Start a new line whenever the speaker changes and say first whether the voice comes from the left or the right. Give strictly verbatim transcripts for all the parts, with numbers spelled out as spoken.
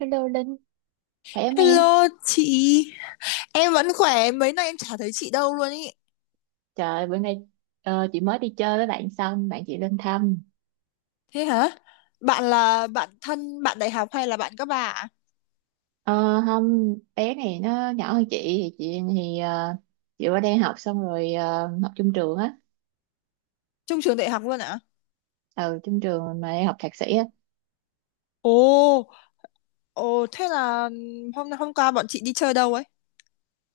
right: Hello Linh, khỏe không em?
left: Hello chị, em vẫn khỏe, mấy nay em chả thấy chị đâu luôn ý.
right: Trời, bữa nay ờ, chị mới đi chơi với bạn xong, bạn chị lên thăm.
left: Thế hả? Bạn là bạn thân, bạn đại học hay là bạn các bà ạ?
right: Ờ, không, bé này nó nhỏ hơn chị, thì chị thì ờ, chị qua đây học xong rồi ờ, học chung trường á.
left: Chung trường đại học luôn ạ?
right: Ừ, chung trường mà em học thạc sĩ á.
left: Ồ, ồ thế là hôm hôm qua bọn chị đi chơi đâu ấy?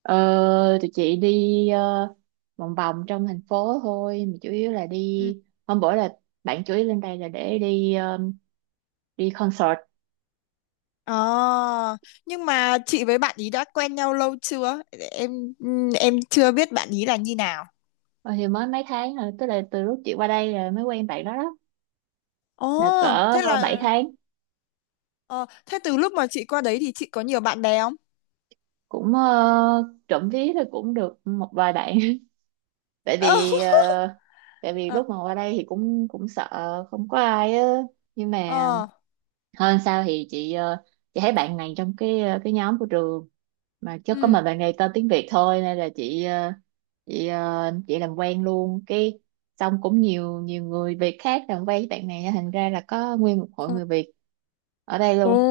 right: Ờ, tụi chị đi ờ, vòng vòng trong thành phố thôi, mà chủ yếu là
left: Ừ.
right: đi, hôm bữa là bạn chủ yếu lên đây là để đi ờ, đi concert.
left: À, nhưng mà chị với bạn ý đã quen nhau lâu chưa? Em em chưa biết bạn ý là như nào.
right: Ờ, thì mới mấy tháng rồi, tức là từ lúc chị qua đây là mới quen bạn đó đó,
left: Ồ,
right: là cỡ
left: thế
right: bảy
left: là
right: tháng
left: ờ, thế từ lúc mà chị qua đấy thì chị có nhiều bạn bè không?
right: Cũng ờ, trộm vía thì cũng được một vài bạn. tại vì ờ, Tại vì
left: Ờ,
right: lúc mà qua đây thì cũng cũng sợ không có ai á, nhưng mà
left: ờ,
right: hơn sao thì chị ờ, chị thấy bạn này trong cái ờ, cái nhóm của trường mà chứ có
left: ừ.
right: mà bạn này tên tiếng Việt thôi, nên là chị ờ, chị ờ, chị làm quen luôn, cái xong cũng nhiều nhiều người Việt khác làm quen với bạn này, thành ra là có nguyên một hội
left: Ừ.
right: người Việt ở đây
left: Ồ.
right: luôn.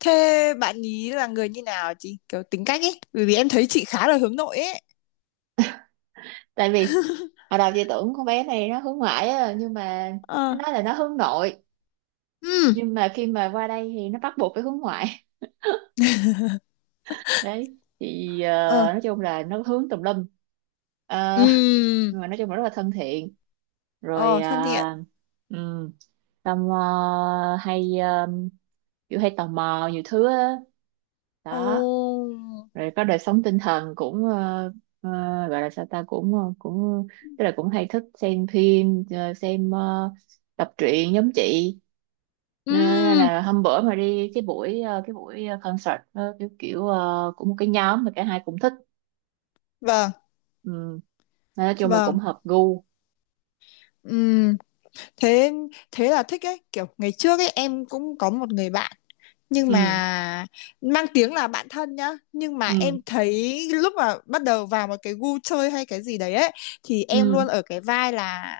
left: Thế bạn ý là người như nào chị? Kiểu tính cách ấy. Bởi vì em thấy chị khá là hướng nội ấy.
right: Tại vì hồi đầu chị tưởng con bé này nó hướng ngoại á, nhưng mà nó
left: Ờ.
right: nói là nó hướng nội,
left: Ừ.
right: nhưng mà khi mà qua đây thì nó bắt buộc phải hướng ngoại. đấy thì ờ,
left: Ờ.
right: nói chung là nó hướng tùm lum. Ờ,
left: Ừ.
right: nhưng mà nói chung là rất là thân thiện rồi.
left: Ờ, thân thiện.
right: uh, um, xong ờ, hay ờ, kiểu hay tò mò nhiều thứ á đó.
left: Ồ.
right: Rồi có đời sống tinh thần cũng ờ, ờ, gọi là sao ta, cũng ờ, cũng tức là cũng hay thích xem phim ờ, xem ờ, tập truyện giống chị. Ờ, nên
left: Ừ.
right: là hôm bữa mà đi cái buổi ờ, cái buổi ờ, concert, ờ, kiểu kiểu ờ, cũng một cái nhóm mà cả hai cũng thích.
left: Vâng,
right: Ừ. Nên nói chung là cũng
left: vâng.
right: hợp gu.
left: Ừ, thế thế là thích ấy, kiểu ngày trước ấy em cũng có một người bạn, nhưng
right: Ừ
left: mà mang tiếng là bạn thân nhá, nhưng mà
right: ừ
left: em thấy lúc mà bắt đầu vào một cái gu chơi hay cái gì đấy ấy thì em
right: ừ
left: luôn ở cái vai là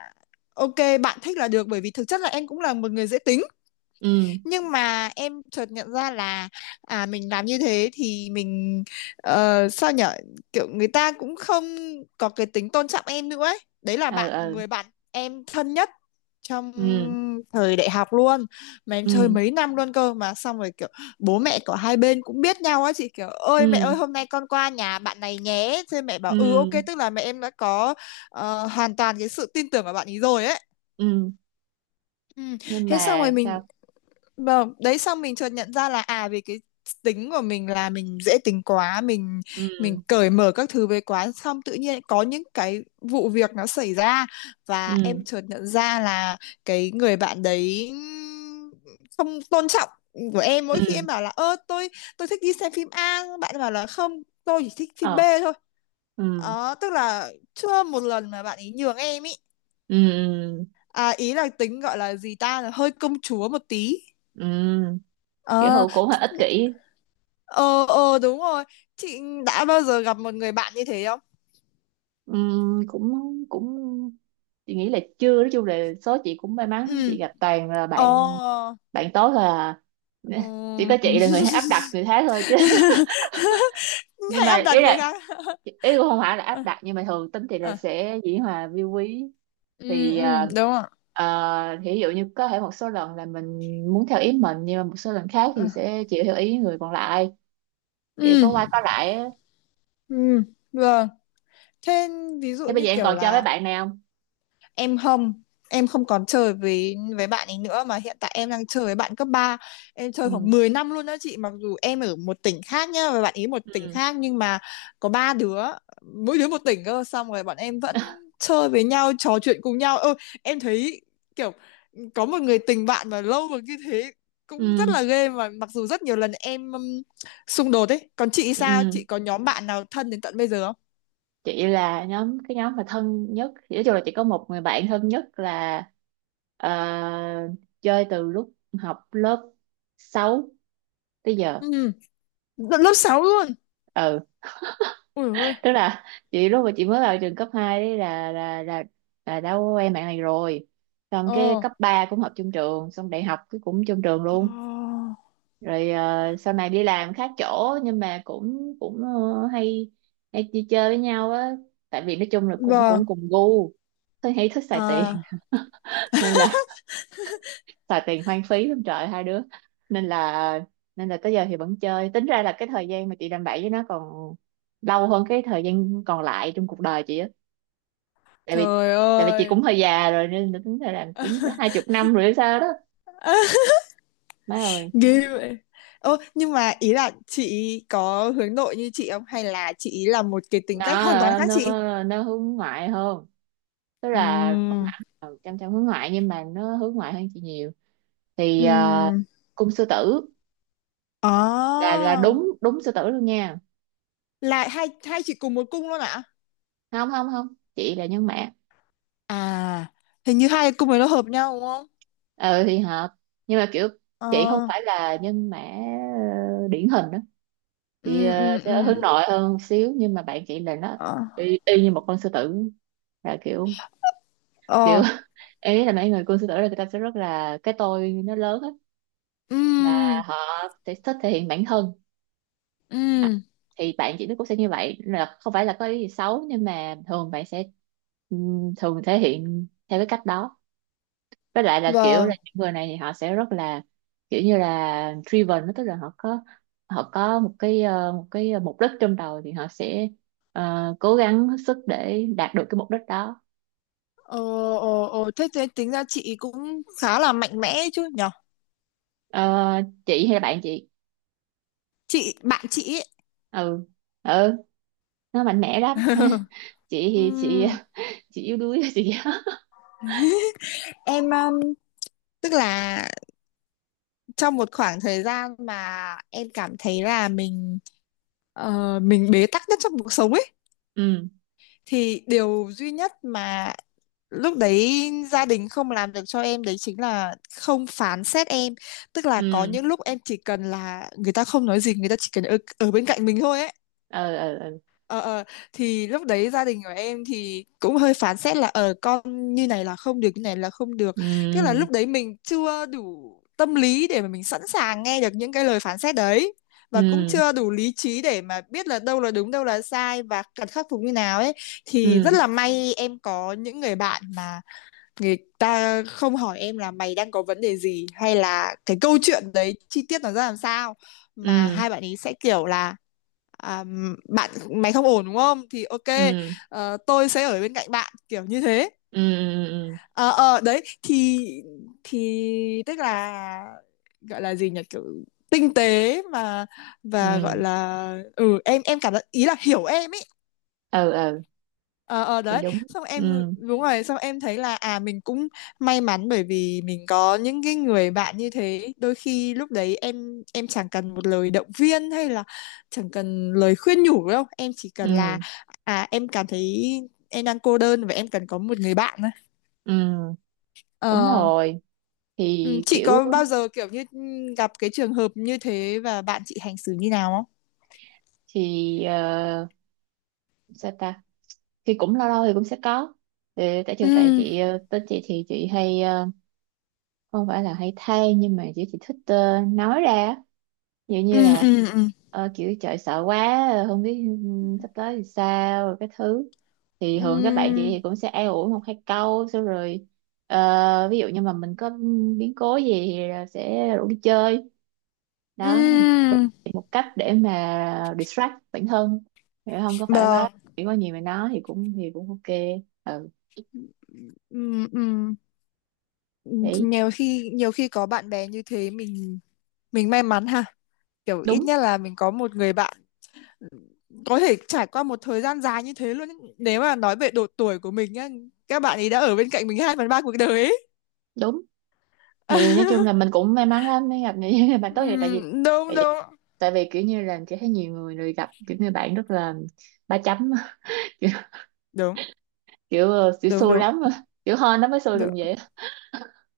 left: ok, bạn thích là được, bởi vì thực chất là em cũng là một người dễ tính.
right: ừ
left: Nhưng mà em chợt nhận ra là à, mình làm như thế thì mình ờ, sao nhở, kiểu người ta cũng không có cái tính tôn trọng em nữa ấy, đấy là
right: ờ
left: bạn
right: ờ
left: người bạn em thân nhất trong
right: ừ
left: thời đại học luôn, mà em
right: ừ
left: chơi mấy năm luôn cơ, mà xong rồi kiểu bố mẹ của hai bên cũng biết nhau á chị, kiểu ơi mẹ
right: ừ
left: ơi hôm nay con qua nhà bạn này nhé, thế mẹ bảo ừ ok,
right: ừ
left: tức là mẹ em đã có ờ, hoàn toàn cái sự tin tưởng vào bạn ấy rồi ấy.
right: ừ
left: Ừ.
right: Nhưng
left: Thế xong rồi
right: mà
left: mình
right: sao
left: Vâng, đấy xong mình chợt nhận ra là à, vì cái tính của mình là mình dễ tính quá, mình mình
right: ừ
left: cởi mở các thứ với quá, xong tự nhiên có những cái vụ việc nó xảy ra và
right: ừ
left: em chợt nhận ra là cái người bạn đấy không tôn trọng của em mỗi khi
right: ừ
left: em bảo là ơ tôi tôi thích đi xem phim A, bạn ấy bảo là không, tôi chỉ thích phim B
right: ờ
left: thôi.
right: ừ
left: Ờ, tức là chưa một lần mà bạn ấy nhường em ý,
right: ừ
left: à, ý là tính gọi là gì ta, là hơi công chúa một tí.
right: ừ kiểu
left: ờ
right: hữu cũng hơi ích kỷ.
left: Ờ, ờ, đúng rồi. Chị đã bao giờ gặp một người bạn như thế không?
right: Ừ, cũng cũng chị nghĩ là chưa, nói chung là số chị cũng may mắn,
left: Ừ.
right: chị gặp toàn là bạn
left: Ờ.
right: bạn tốt. Là chỉ
left: Ừ.
right: có chị là người áp đặt người khác thôi chứ. Nhưng
left: Hãy áp
right: mà
left: đặt
right: ý
left: người
right: là
left: khác.
right: ý cũng không phải là
left: Ờ,
right: áp đặt, nhưng mà thường tính chị là
left: ờ.
right: sẽ dĩ hòa vi quý.
left: Ừ,
right: thì
left: ừ,
right: ờ,
left: đúng rồi.
right: ờ, thì ví dụ như có thể một số lần là mình muốn theo ý mình, nhưng mà một số lần khác
left: Ờ.
right: thì sẽ chịu theo ý người còn lại, kiểu
left: Ừ,
right: có qua có lại á.
left: ừ, vâng. Thế ví dụ
right: Thế bây
left: như
right: giờ em
left: kiểu
right: còn chơi với
left: là
right: bạn này không?
left: em không em không còn chơi với với bạn ấy nữa, mà hiện tại em đang chơi với bạn cấp ba, em chơi
right: ừ
left: khoảng mười năm luôn đó chị, mặc dù em ở một tỉnh khác nhá và bạn ấy một tỉnh
right: ừ
left: khác, nhưng mà có ba đứa, mỗi đứa một tỉnh cơ, xong rồi bọn em vẫn chơi với nhau, trò chuyện cùng nhau. Ơ, em thấy kiểu có một người tình bạn mà lâu mà như thế cũng rất
right: ừ
left: là ghê, mà mặc dù rất nhiều lần em um, xung đột ấy. Còn chị, sao
right: ừ
left: chị có nhóm bạn nào thân đến tận bây giờ không?
right: chị là nhóm cái nhóm mà thân nhất thì nói chung là chị có một người bạn thân nhất là, ờ, chơi từ lúc học lớp sáu tới giờ.
left: Ừ, lớp sáu luôn,
right: Ừ,
left: ui ơi.
right: tức là chị lúc mà chị mới vào trường cấp hai ấy là là là là đã quen bạn này rồi, xong cái
left: Ờ,
right: cấp ba cũng học chung trường, xong đại học cái cũng chung trường
left: ờ,
right: luôn. Rồi ờ, sau này đi làm khác chỗ, nhưng mà cũng cũng ờ, hay hay đi chơi với nhau á, tại vì nói chung là cũng
left: vâng.
right: cũng cùng gu. Tôi hay thích xài tiền
left: À,
right: nên là xài tiền hoang phí lắm trời, hai đứa. nên là Nên là tới giờ thì vẫn chơi, tính ra là cái thời gian mà chị làm bậy với nó còn lâu hơn cái thời gian còn lại trong cuộc đời chị á. Tại vì
left: trời
right: tại vì chị
left: ơi.
right: cũng hơi già rồi, nên là tính ra là cũng có hai chục năm rồi hay sao đó. Má ơi!
left: Ghê vậy. Ô, nhưng mà ý là chị có hướng nội như chị không? Hay là chị ý là một cái tính
right: Nó
left: cách hoàn toàn
right: ờ,
left: khác
right: nó
left: chị?
right: nó hướng ngoại hơn, tức là không
left: Ừm.
right: hẳn là chăm chăm hướng ngoại, nhưng mà nó hướng ngoại hơn chị nhiều. thì ờ,
left: Ừm.
right: Cung sư tử, là
left: À,
right: là đúng đúng sư tử luôn nha.
left: là hai hai chị cùng một cung luôn ạ?
right: Không không không, chị là nhân mã.
left: À, hình như hai cung ấy nó hợp nhau đúng không?
right: Ờ thì hợp, nhưng mà kiểu chị không
left: Ờ.
right: phải là nhân mã ờ, điển hình đó. chị
left: Ừ,
right: ờ,
left: ừ,
right: sẽ
left: ừ.
right: hướng nội hơn một xíu, nhưng mà bạn chị là nó
left: Ờ.
right: y, y như một con sư tử, là kiểu kiểu.
left: Ờ.
right: Em nghĩ là mấy người con sư tử là người ta sẽ rất là cái tôi nó lớn hết, là
left: Ừ.
right: họ sẽ thích thể hiện bản thân.
left: Ừ.
right: Thì bạn chị nó cũng sẽ như vậy, là không phải là có ý gì xấu, nhưng mà thường bạn sẽ ừm, thường thể hiện theo cái cách đó. Với lại là kiểu là
left: Vâng.
right: những người này thì họ sẽ rất là kiểu như là driven đó, tức là họ có họ có một cái ờ, một cái mục đích trong đầu, thì họ sẽ ờ, cố gắng hết sức để đạt được cái mục đích đó.
left: Ờ, ờ, ờ, thế thế tính ra chị cũng khá là mạnh mẽ chứ nhỉ?
right: Ờ, chị hay là bạn chị?
left: Chị bạn chị ấy,
right: ừ ừ nó mạnh mẽ lắm. chị thì chị
left: ừm,
right: chị yếu đuối. chị
left: em um, tức là trong một khoảng thời gian mà em cảm thấy là mình ờ, mình bế tắc nhất trong cuộc sống ấy,
right: ừ
left: thì điều duy nhất mà lúc đấy gia đình không làm được cho em đấy chính là không phán xét em, tức là có
right: ừ
left: những lúc em chỉ cần là người ta không nói gì, người ta chỉ cần ở, ở bên cạnh mình thôi ấy.
right: ừ ừ ừ
left: ờ ờ thì lúc đấy gia đình của em thì cũng hơi phán xét là ờ con như này là không được, như này là không được, tức là
right: ừ
left: lúc đấy mình chưa đủ tâm lý để mà mình sẵn sàng nghe được những cái lời phán xét đấy, và cũng
right: ừ.
left: chưa đủ lý trí để mà biết là đâu là đúng đâu là sai và cần khắc phục như nào ấy. Thì rất
right: ừ
left: là may em có những người bạn mà người ta không hỏi em là mày đang có vấn đề gì hay là cái câu chuyện đấy chi tiết nó ra làm sao, mà
right: ừ
left: hai bạn ấy sẽ kiểu là à, bạn mày không ổn đúng không, thì ok,
right: ừ
left: ờ, tôi sẽ ở bên cạnh bạn kiểu như thế.
right: ừ ừ ừ
left: ờ ờ, Đấy thì thì tức là gọi là gì nhỉ, kiểu tinh tế mà, và gọi
right: ừ
left: là ừ em em cảm giác ý là hiểu em ấy.
right: ừ ừ,
left: ờ ờ
right: Thì
left: Đấy
right: đúng.
left: xong em,
right: ừ
left: đúng rồi, xong em thấy là à mình cũng may mắn bởi vì mình có những cái người bạn như thế. Đôi khi lúc đấy em em chẳng cần một lời động viên hay là chẳng cần lời khuyên nhủ đâu, em chỉ cần là
right: ừ
left: à em cảm thấy em đang cô đơn và em cần có một người bạn thôi.
right: ừ Đúng
left: ờ
right: rồi.
left: ừ,
right: thì
left: chị
right: kiểu
left: có bao giờ kiểu như gặp cái trường hợp như thế và bạn chị hành xử như nào không?
right: thì ờ, sao ta thì cũng lâu lâu thì cũng sẽ có. Ừ, tại chiều tại
left: Ừ,
right: chị ờ, tới chị thì chị hay ờ, không phải là hay than, nhưng mà chị chị thích ờ, nói ra á. Vậy như
left: ừ,
right: là
left: ừ, ừ,
right: ờ, kiểu trời sợ quá, ờ, không biết ừm, sắp tới thì sao, rồi cái thứ. Thì
left: ừ, ừ,
right: thường các bạn chị thì cũng sẽ an ủi một hai câu, xong rồi ờ, ví dụ như mà mình có ừm, biến cố gì thì là sẽ rủ đi chơi đó,
left: ừ,
right: thì một cách để mà distract bản thân, để không có phải quá
left: vâng,
right: chỉ có nhiều mà nói thì cũng thì cũng ok. Ừ,
left: ừ, ừ.
right: đấy.
left: Nhiều khi, nhiều khi có bạn bè như thế, mình mình may mắn ha, kiểu ít
right: Đúng
left: nhất là mình có một người bạn có thể trải qua một thời gian dài như thế luôn ấy. Nếu mà nói về độ tuổi của mình nhá, các bạn ấy đã ở bên cạnh mình hai phần ba cuộc đời ấy.
right: đúng. Thì nói chung là mình cũng may mắn lắm mới gặp những người bạn tốt vậy, tại vì
left: Ừm, đúng,
right: tại
left: đúng,
right: vì tại vì kiểu như là chỉ thấy nhiều người rồi gặp kiểu như bạn rất là ba chấm. kiểu
left: đúng,
right: kiểu, ờ, kiểu
left: đúng,
right: xui
left: đúng,
right: lắm, kiểu hên nó mới xui được
left: đúng,
right: vậy.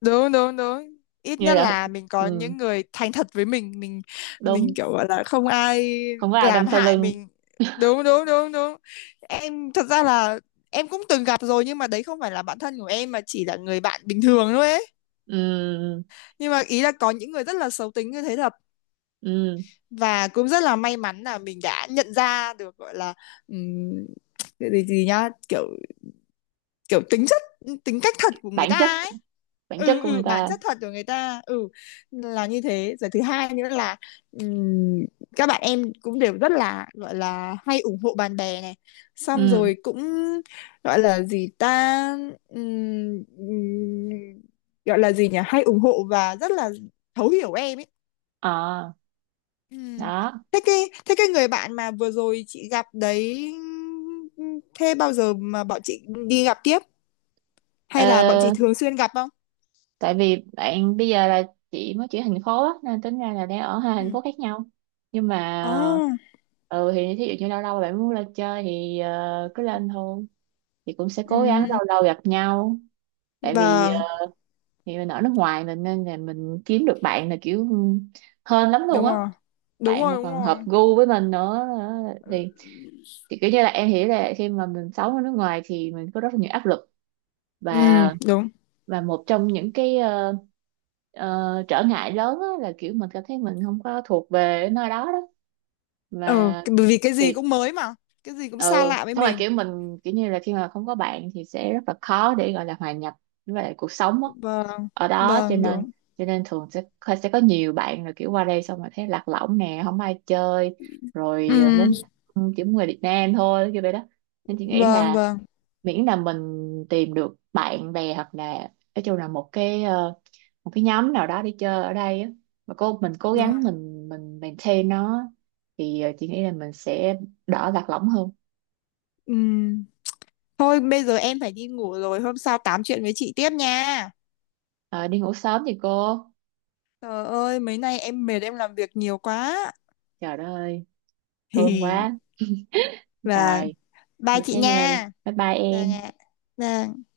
left: đúng, đúng, đúng. Ít
right: Như
left: nhất
right: là
left: là mình có
right: ừ,
left: những người thành thật với mình mình mình
right: đúng,
left: kiểu gọi là không ai
right: không có ai đâm
left: làm
right: sau
left: hại
right: lưng.
left: mình. Đúng, đúng, đúng, đúng. Em thật ra là em cũng từng gặp rồi, nhưng mà đấy không phải là bạn thân của em mà chỉ là người bạn bình thường thôi ấy,
right: Ừ,
left: nhưng mà ý là có những người rất là xấu tính như thế thật,
right: ừ,
left: và cũng rất là may mắn là mình đã nhận ra được, gọi là ừm, cái gì gì nhá, kiểu kiểu tính chất tính cách thật của người
right: bản
left: ta
right: chất,
left: ấy.
right: bản chất
left: Ừ,
right: của người
left: ừ, bản
right: ta.
left: chất thật của người ta. ừ là như thế rồi, thứ hai nữa là ừm, các bạn em cũng đều rất là, gọi là, hay ủng hộ bạn bè này, xong
right: Ừ,
left: rồi cũng gọi là gì ta, ừm, ừm, gọi là gì nhỉ, hay ủng hộ và rất là thấu hiểu em ấy.
right: ờ,
left: Ừm.
right: đó.
left: thế cái thế cái người bạn mà vừa rồi chị gặp đấy, thế bao giờ mà bọn chị đi gặp tiếp, hay là bọn
right: Ờ,
left: chị thường xuyên gặp không?
right: tại vì bạn bây giờ là chị mới chuyển thành phố á, nên tính ra là đang ở hai
left: Ừ.
right: thành phố khác nhau. Nhưng mà
left: Oh,
right: ừ, thì thí dụ như lâu lâu bạn muốn lên chơi thì ờ, cứ lên thôi, thì cũng sẽ cố gắng
left: ừm,
right: lâu lâu gặp nhau. tại vì
left: vâng,
right: ờ, thì mình ở nước ngoài mình, nên là mình kiếm được bạn là kiểu hên lắm luôn
left: đúng
right: á.
left: rồi. Đúng
right: Bạn
left: rồi,
right: mà
left: đúng
right: còn hợp
left: rồi.
right: gu với mình nữa, ờ, thì thì kiểu như là em hiểu là khi mà mình sống ở nước ngoài thì mình có rất là nhiều áp lực,
left: Ừ,
right: và
left: đúng.
right: và một trong những cái ờ, ờ, trở ngại lớn á là kiểu mình cảm thấy mình không có thuộc về nơi đó đó.
left: Ờ,
right: và
left: cái- bởi vì cái gì
right: thì
left: cũng mới mà, cái gì cũng xa
right: ừ,
left: lạ với
right: xong rồi
left: mình.
right: kiểu mình kiểu như là khi mà không có bạn thì sẽ rất là khó để gọi là hòa nhập với lại cuộc sống á
left: Vâng,
right: ở đó. cho
left: vâng,
right: nên
left: đúng.
right: cho nên thường sẽ sẽ có nhiều bạn là kiểu qua đây xong rồi thấy lạc lõng nè, không ai chơi. rồi ờ,
left: Ừ,
right: muốn chỉ muốn người Việt Nam thôi, kiểu vậy đó. Nên chị nghĩ
left: vâng,
right: là
left: vâng,
right: miễn là mình tìm được bạn bè, hoặc là nói chung là một cái ờ, một cái nhóm nào đó đi chơi ở đây á, mà cô mình cố
left: đúng
right: gắng
left: rồi.
right: mình mình maintain nó, thì ờ, chị nghĩ là mình sẽ đỡ lạc lõng hơn.
left: Ừ. Thôi bây giờ em phải đi ngủ rồi, hôm sau tám chuyện với chị tiếp nha.
right: Ờ, đi ngủ sớm thì cô.
left: Trời ơi, mấy nay em mệt, em làm việc nhiều quá.
right: Trời đất ơi, thương
left: Hì.
right: quá.
left: Vâng,
right: Rồi,
left: bye
right: ngủ
left: chị
right: thế nha,
left: nha.
right: bye bye
left: Vâng
right: em.
left: ạ. Vâng.